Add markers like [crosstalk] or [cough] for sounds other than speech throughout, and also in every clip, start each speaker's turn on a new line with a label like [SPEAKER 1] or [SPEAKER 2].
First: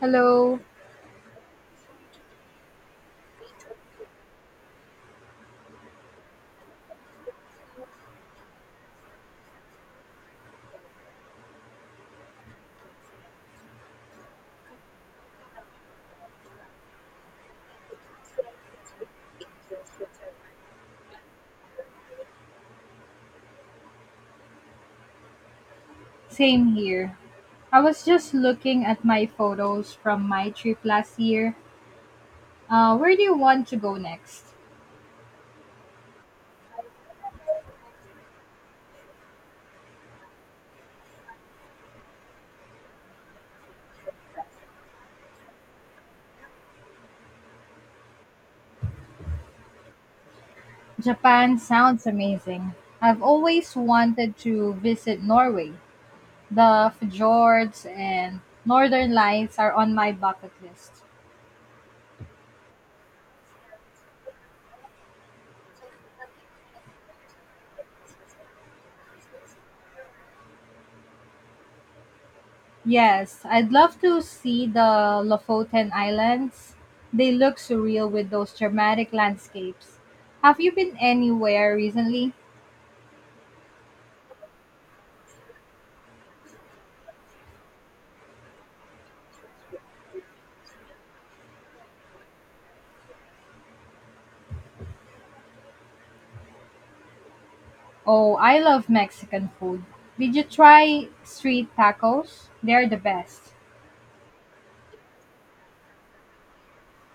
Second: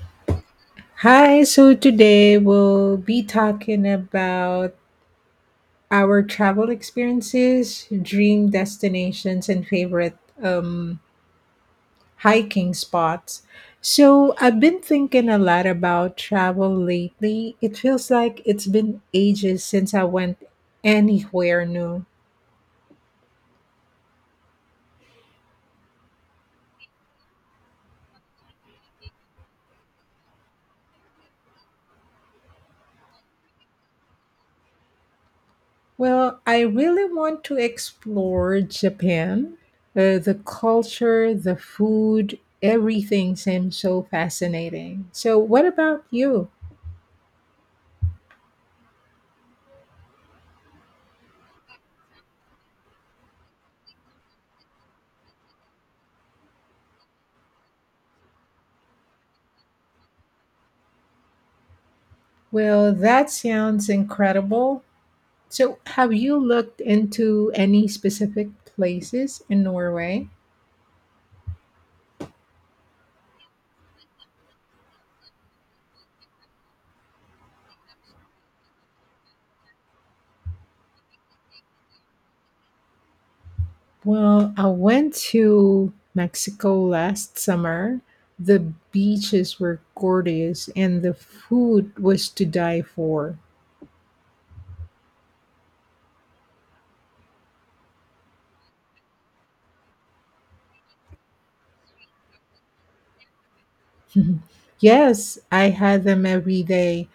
[SPEAKER 1] Hello,
[SPEAKER 2] Hi, so today we'll be talking about our travel experiences, dream destinations, and favorite hiking spots. So, I've been thinking a lot about travel lately. It feels like it's been ages since I went anywhere new.
[SPEAKER 1] same here. I was just looking at my photos from my trip last year. Where do you want to go next?
[SPEAKER 2] Well, I really want to explore Japan. The culture, the food, everything seems so fascinating. So, what about you?
[SPEAKER 1] Japan sounds amazing. I've always wanted to visit Norway. The fjords and northern lights are on my bucket list.
[SPEAKER 2] Well, that sounds incredible. So, have you looked into any specific places in Norway?
[SPEAKER 1] Yes, I'd love to see the Lofoten Islands. They look surreal with those dramatic landscapes. Have you been anywhere recently?
[SPEAKER 2] Well, I went to Mexico last summer. The beaches were gorgeous and the food was to die for.
[SPEAKER 1] Oh, I love Mexican food. Did you try street tacos? They're the best.
[SPEAKER 2] Mhm. Yes, I had them every day.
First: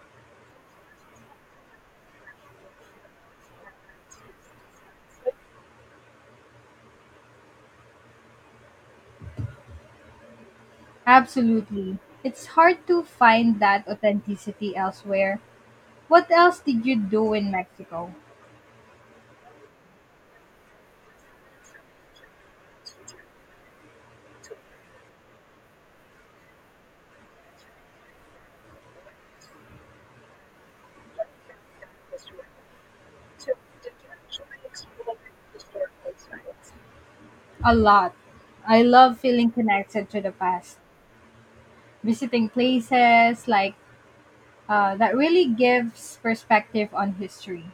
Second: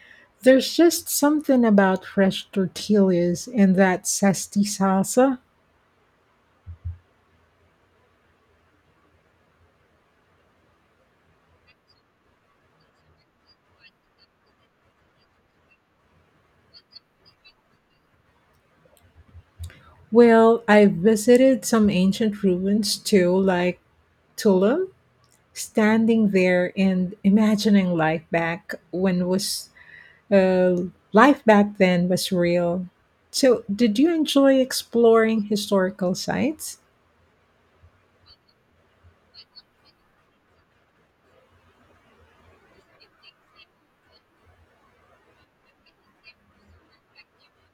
[SPEAKER 2] There's just something about fresh tortillas and that zesty salsa.
[SPEAKER 1] Absolutely. It's hard to find that authenticity elsewhere. What else did you do in Mexico?
[SPEAKER 2] Well, I visited some ancient ruins too, like Tulum, standing there and imagining Uh, life back then was real. So, did you enjoy exploring historical sites?
[SPEAKER 1] A lot. I love feeling connected to the past. Visiting places like that really gives perspective on history.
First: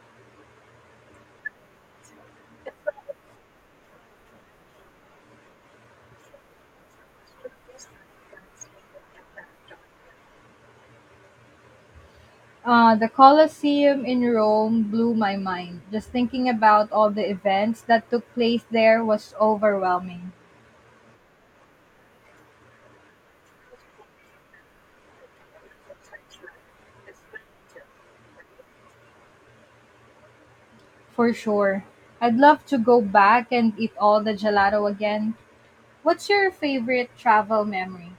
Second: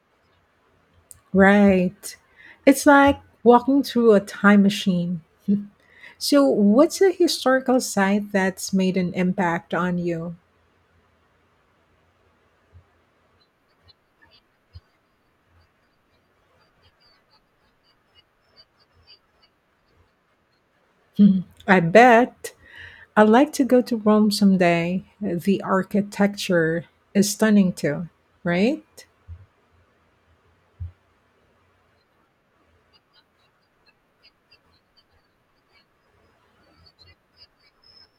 [SPEAKER 2] Right. It's like walking through a time machine. [laughs] So, what's a historical site that's made an impact on you? [laughs]
[SPEAKER 1] The Colosseum in Rome blew my mind. Just thinking about all the events that took place there was overwhelming,
[SPEAKER 2] Hmm, I bet I'd like to go to Rome someday. The architecture is stunning too, right?
[SPEAKER 1] for sure. I'd love to go back and eat all the gelato again. What's your favorite travel memory?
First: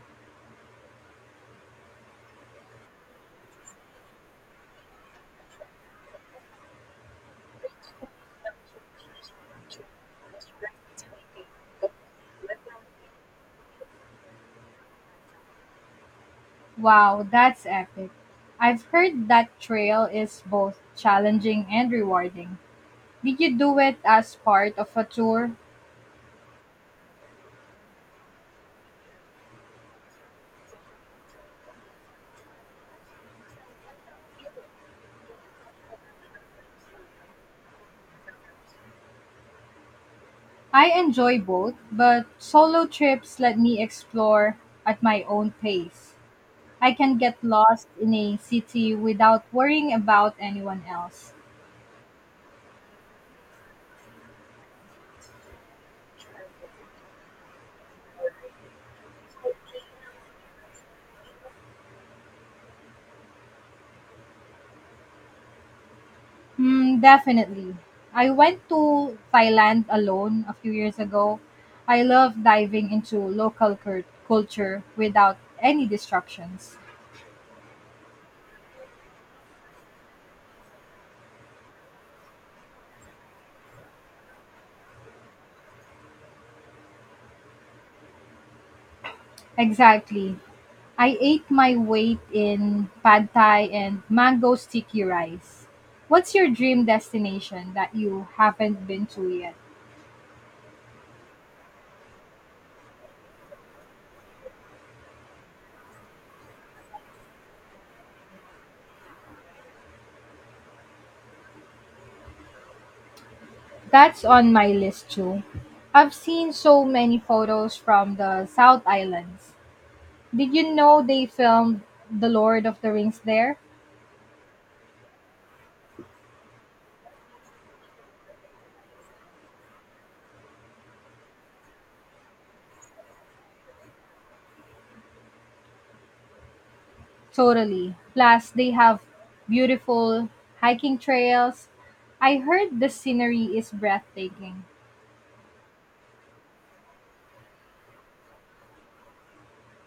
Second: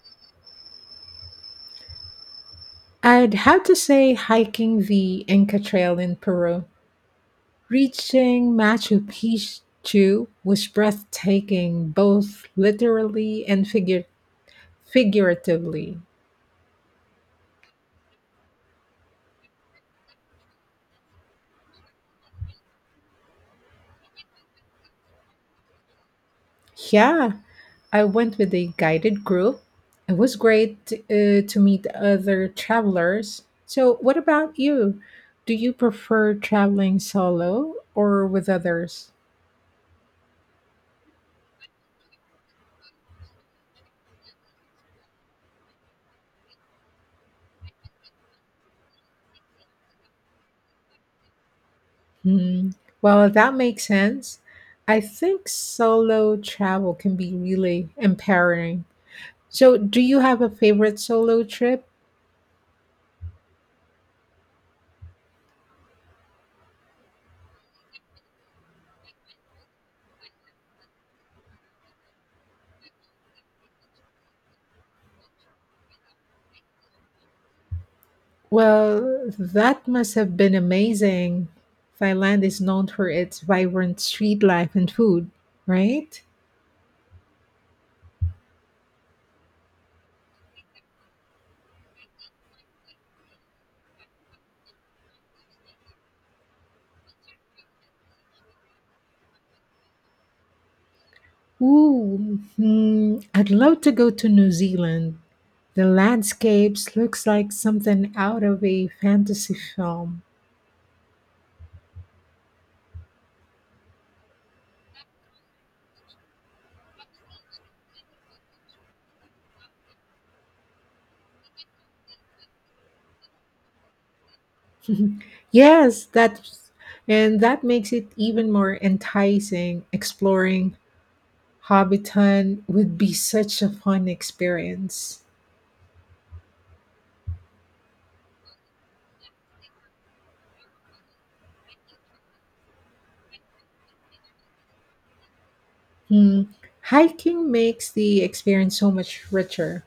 [SPEAKER 2] I'd have to say hiking the Inca Trail in Peru. Reaching Machu Picchu was breathtaking, both literally and figuratively.
[SPEAKER 1] Wow, that's epic. I've heard that trail is both challenging and rewarding. Did you do it as part of a tour?
[SPEAKER 2] Yeah, I went with a guided group. It was great to meet other travelers. So, what about you? Do you prefer traveling solo or with others?
[SPEAKER 1] I enjoy both, but solo trips let me explore at my own pace. I can get lost in a city without worrying about anyone else.
[SPEAKER 2] Hmm. Well, that makes sense. I think solo travel can be really empowering. So, do you have a favorite solo trip?
[SPEAKER 1] Hmm, definitely. I went to Thailand alone a few years ago. I love diving into local culture without any distractions.
[SPEAKER 2] Well, that must have been amazing. Thailand is known for its vibrant street life and food, right?
[SPEAKER 1] Exactly. I ate my weight in pad thai and mango sticky rice. What's your dream destination that you haven't been to yet?
[SPEAKER 2] Ooh, hmm, I'd love to go to New Zealand. The landscapes looks like something out of a fantasy film.
[SPEAKER 1] That's on my list too. I've seen so many photos from the South Islands. Did you know they filmed The Lord of the Rings there?
[SPEAKER 2] [laughs] Yes, that's, and that makes it even more enticing. Exploring Hobbiton would be such a fun experience.
[SPEAKER 1] Totally. Plus, they have beautiful hiking trails. I heard the scenery is breathtaking.
[SPEAKER 2] Hmm. Hiking makes the experience so much richer.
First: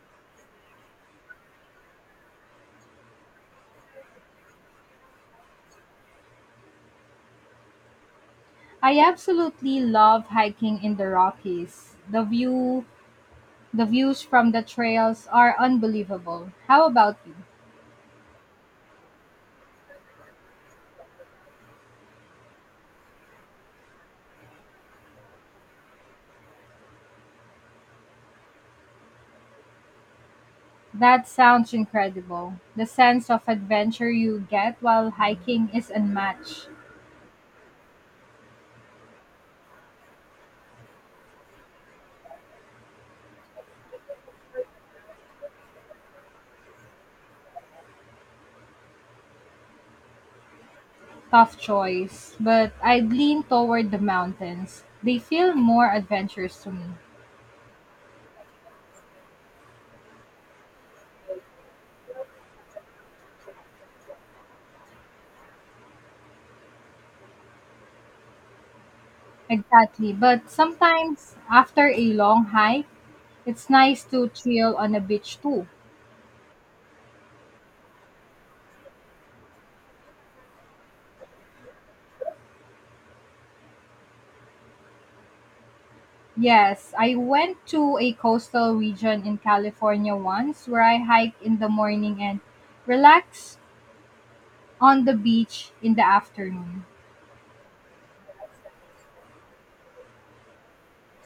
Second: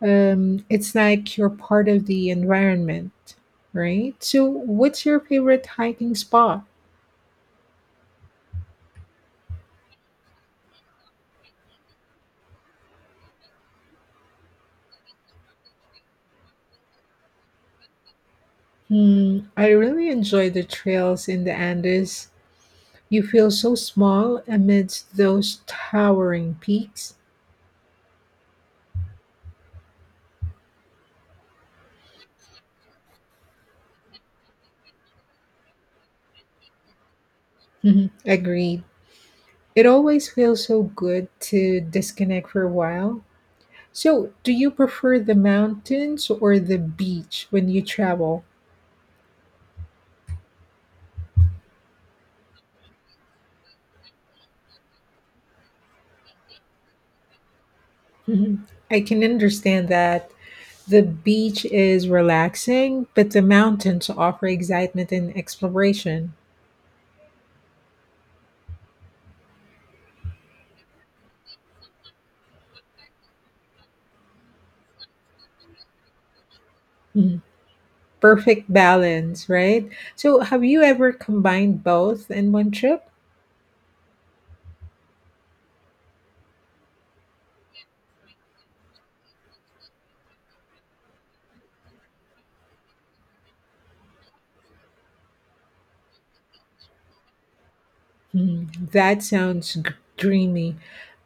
[SPEAKER 2] It's like you're part of the environment, right? So, what's your favorite hiking spot?
[SPEAKER 1] I absolutely love hiking in the Rockies. The views from the trails are unbelievable. How about you?
[SPEAKER 2] Hmm. I really enjoy the trails in the Andes. You feel so small amidst those towering peaks.
[SPEAKER 1] That sounds incredible. The sense of adventure you get while hiking is unmatched.
[SPEAKER 2] Mhm, agreed. It always feels so good to disconnect for a while. So, do you prefer the mountains or the beach when you travel?
[SPEAKER 1] Tough choice, but I'd lean toward the mountains. They feel more adventurous to me.
[SPEAKER 2] Mhm. I can understand that. The beach is relaxing, but the mountains offer excitement and exploration.
[SPEAKER 1] Exactly, but sometimes after a long hike, it's nice to chill on a beach too.
[SPEAKER 2] Mhm. Perfect balance, right? So, have you ever combined both in one trip?
[SPEAKER 1] Yes, I went to a coastal region in California once where I hiked in the morning and relaxed on the beach in the afternoon.
[SPEAKER 2] Mhm. Dreamy.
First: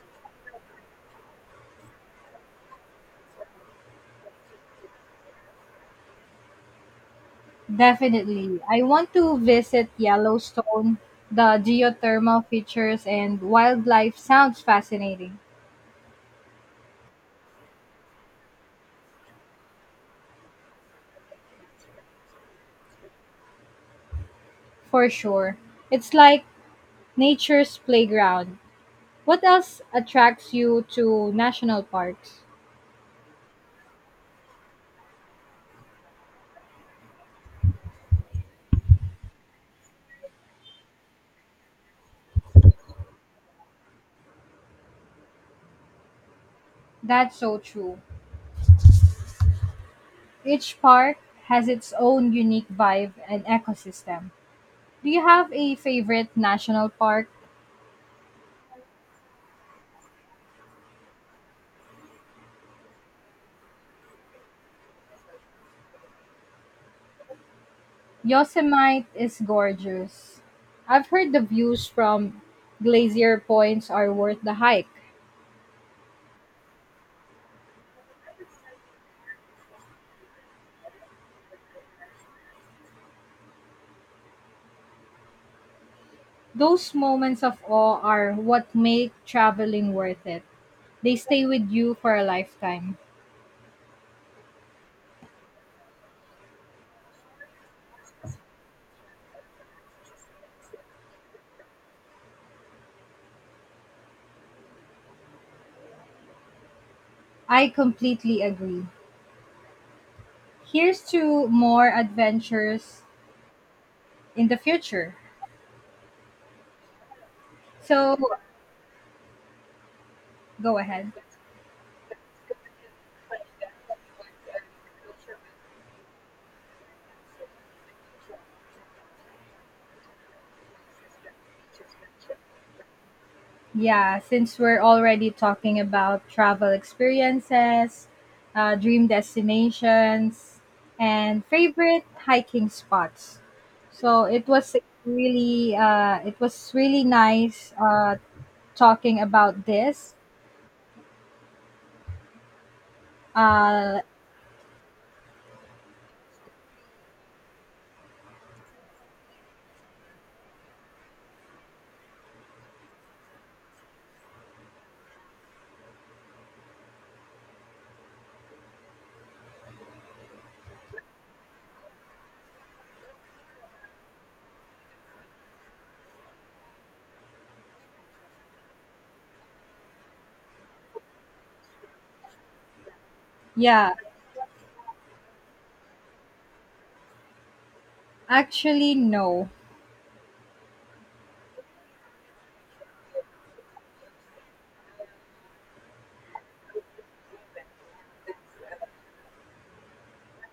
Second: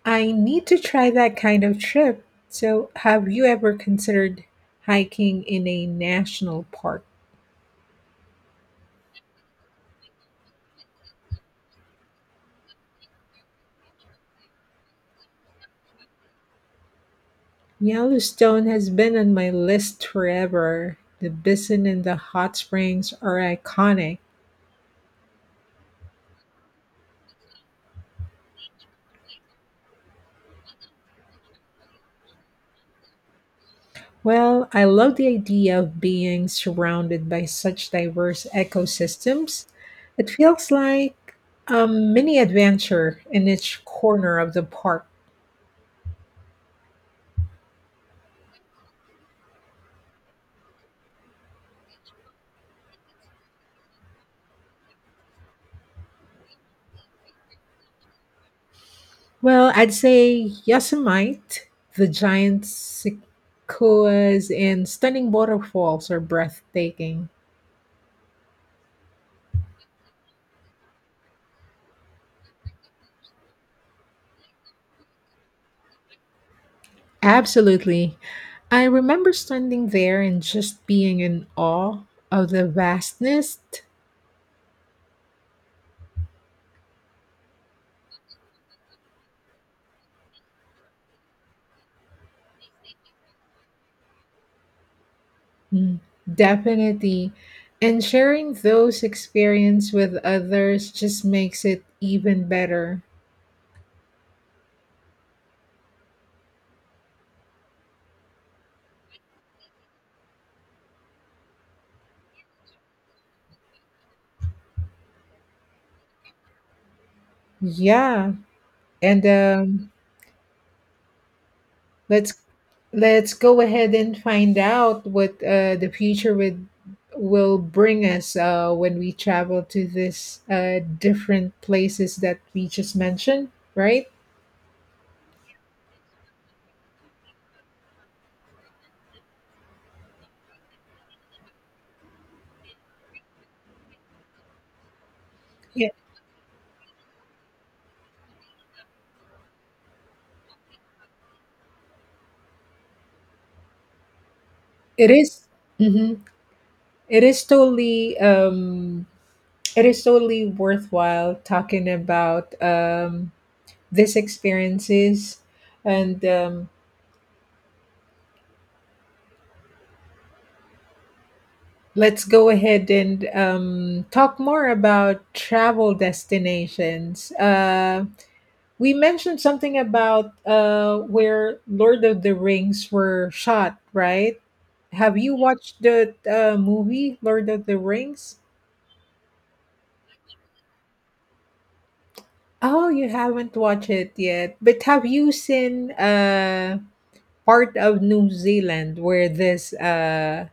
[SPEAKER 2] I need to try that kind of trip. So, have you ever considered hiking in a national park?
[SPEAKER 1] Definitely. I want to visit Yellowstone. The geothermal features and wildlife sounds fascinating,
[SPEAKER 2] Yellowstone has been on my list forever. The basin and the hot springs are iconic.
[SPEAKER 1] for sure. It's like nature's playground. What else attracts you to national parks?
[SPEAKER 2] Well, I love the idea of being surrounded by such diverse ecosystems. It feels like a mini adventure in each corner of the park.
[SPEAKER 1] That's so true. Each park has its own unique vibe and ecosystem. Do you have a favorite national park?
[SPEAKER 2] Well, I'd say Yosemite, the giant sequoias and stunning waterfalls are breathtaking.
[SPEAKER 1] Yosemite is gorgeous. I've heard the views from glacier points are worth the hike.
[SPEAKER 2] Absolutely. I remember standing there and just being in awe of the vastness.
[SPEAKER 1] Those moments of awe are what make traveling worth it. They stay with you for a lifetime.
[SPEAKER 2] Mm, definitely. And sharing those experience with others just makes it even better.
[SPEAKER 1] I completely agree. Here's to more adventures in the future. So,
[SPEAKER 2] Yeah. And
[SPEAKER 1] go ahead.
[SPEAKER 2] let's let's go ahead and find out what the future would will bring us when we travel to this different places that we just mentioned, right?
[SPEAKER 1] Yeah, since we're already talking about travel experiences, dream destinations, and favorite hiking spots, so it was really nice talking about this. Uh,
[SPEAKER 2] It is- mhm. It is totally um it is totally worthwhile talking about these experiences and let's go ahead and talk more about travel destinations. We mentioned something about where Lord of the Rings were shot,
[SPEAKER 1] yeah,
[SPEAKER 2] right? Have you watched the movie Lord of the Rings?
[SPEAKER 1] actually no,
[SPEAKER 2] Oh, you haven't watched it yet. But have you seen part of New Zealand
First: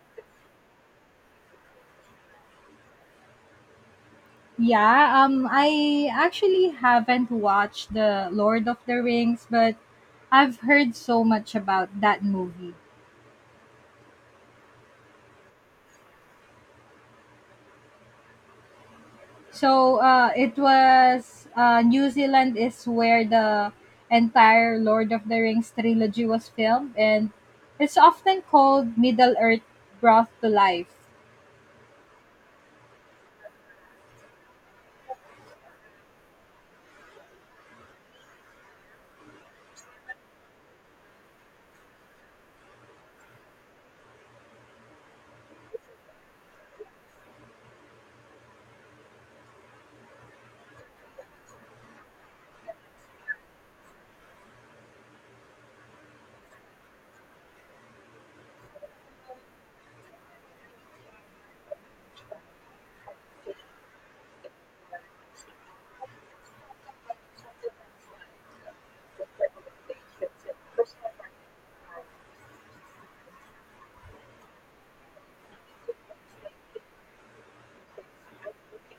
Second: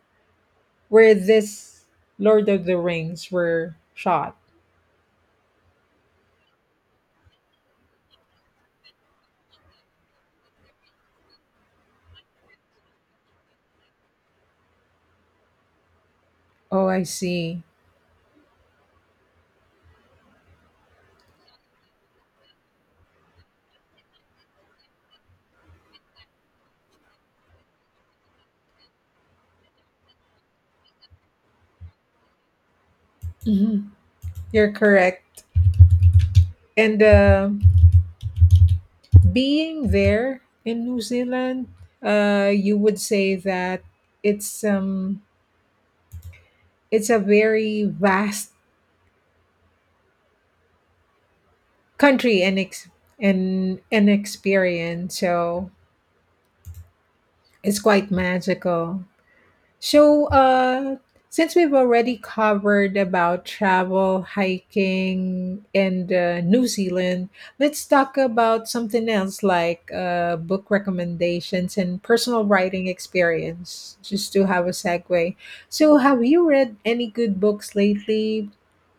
[SPEAKER 2] where this Lord of the Rings were shot?
[SPEAKER 1] yeah, I actually haven't watched the Lord of the Rings, but I've heard so much about that movie.
[SPEAKER 2] Oh, I see.
[SPEAKER 1] So, it was New Zealand is where the entire Lord of the Rings trilogy was filmed, and it's often called Middle Earth brought to life.
[SPEAKER 2] Mhm. You're correct. And being there in New Zealand, you would say that it's um it's a very vast country and an experience. So it's quite magical. So, since we've already covered about travel, hiking, and New Zealand, let's talk about something else like book recommendations and personal writing experience, just to have a segue. So, have you read any good books lately?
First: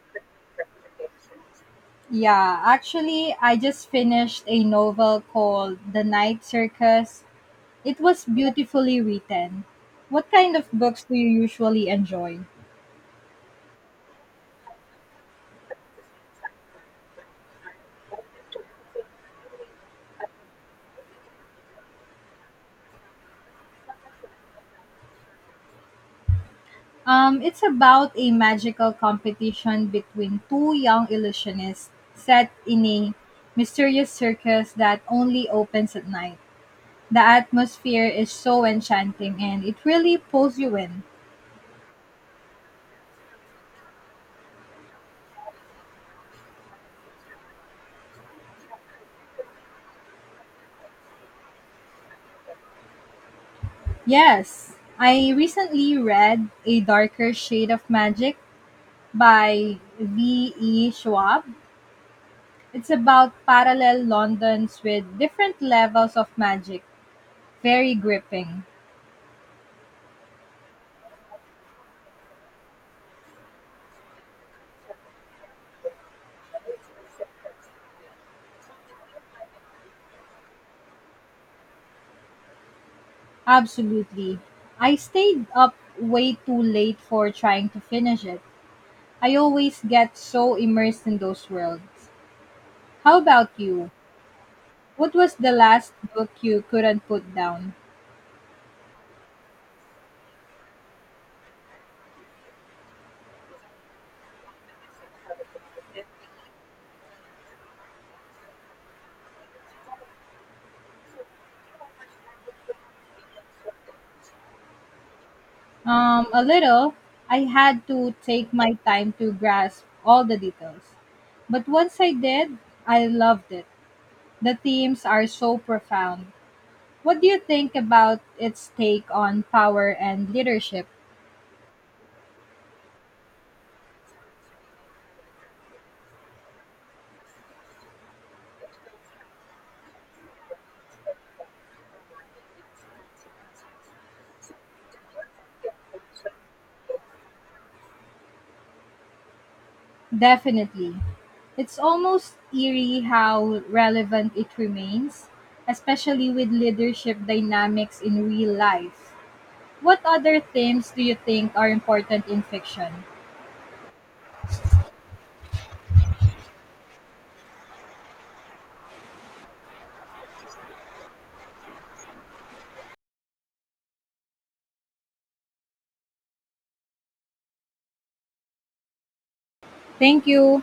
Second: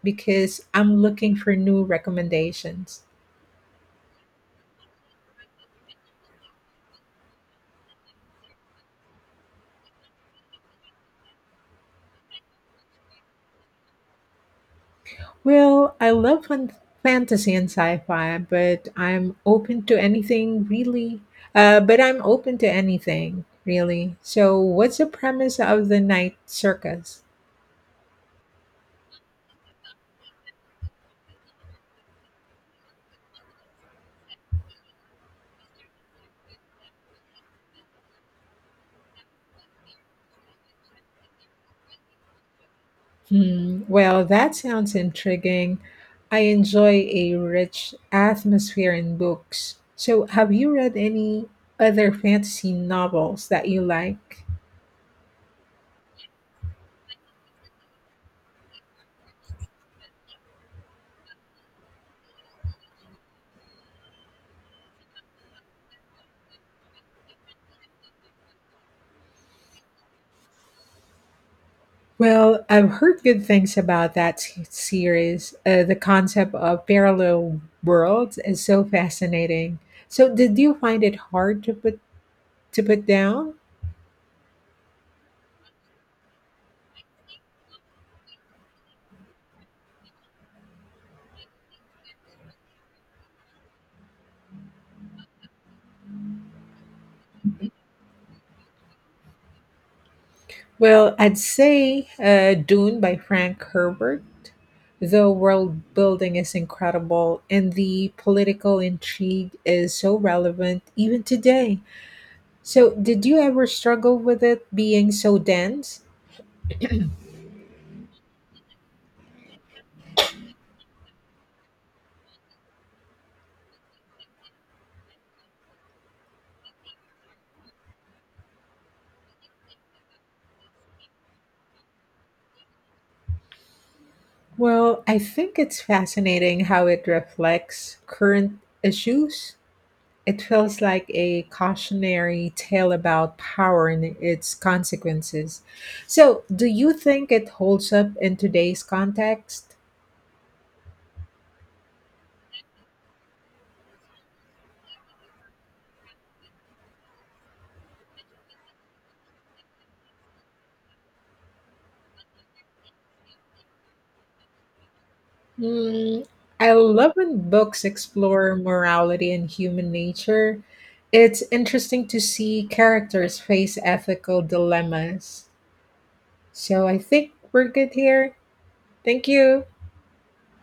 [SPEAKER 2] Because I'm looking for new
[SPEAKER 1] Yeah,
[SPEAKER 2] recommendations.
[SPEAKER 1] actually, I just finished a novel called The Night Circus. It was beautifully written. What kind of books do you usually enjoy?
[SPEAKER 2] Well, I love fantasy and sci-fi, but I'm open to anything really. So, what's the premise of the Night Circus?
[SPEAKER 1] It's about a magical competition between two young illusionists set in a mysterious circus that only opens at night. The atmosphere is so enchanting and it really pulls you in.
[SPEAKER 2] Hmm. Well, that sounds intriguing. I enjoy a rich atmosphere in books. So, have you read any other fantasy novels that you like?
[SPEAKER 1] Yes, I recently read A Darker Shade of Magic by V.E. Schwab. It's about parallel Londons with different levels of magic. Very gripping.
[SPEAKER 2] Well, I've heard good things about that series. The concept of parallel worlds is so fascinating. So, did you find it hard to put down?
[SPEAKER 1] Absolutely. I stayed up way too late for trying to finish it. I always get so immersed in those worlds. How about you? What was the last book you couldn't put down?
[SPEAKER 2] Well, I'd say Dune by Frank Herbert. The world building is incredible, and the political intrigue is so relevant even today. So, did you ever struggle with it being so dense?
[SPEAKER 1] A little. I had to take my time to grasp all the details. But once I did, I loved it. The themes are so profound. What do you think about its take on power and leadership?
[SPEAKER 2] Well, I think it's fascinating how it reflects current issues. It feels like a cautionary tale about power and its consequences. So, do you think it holds up in today's context?
[SPEAKER 1] Definitely. It's almost eerie how relevant it remains, especially with leadership dynamics in real life. What other themes do you think are important in fiction?
[SPEAKER 2] Hmm, I love when books explore morality and human nature. It's interesting to see characters face ethical dilemmas. So, I think we're good here. Thank you.
[SPEAKER 1] Thank you.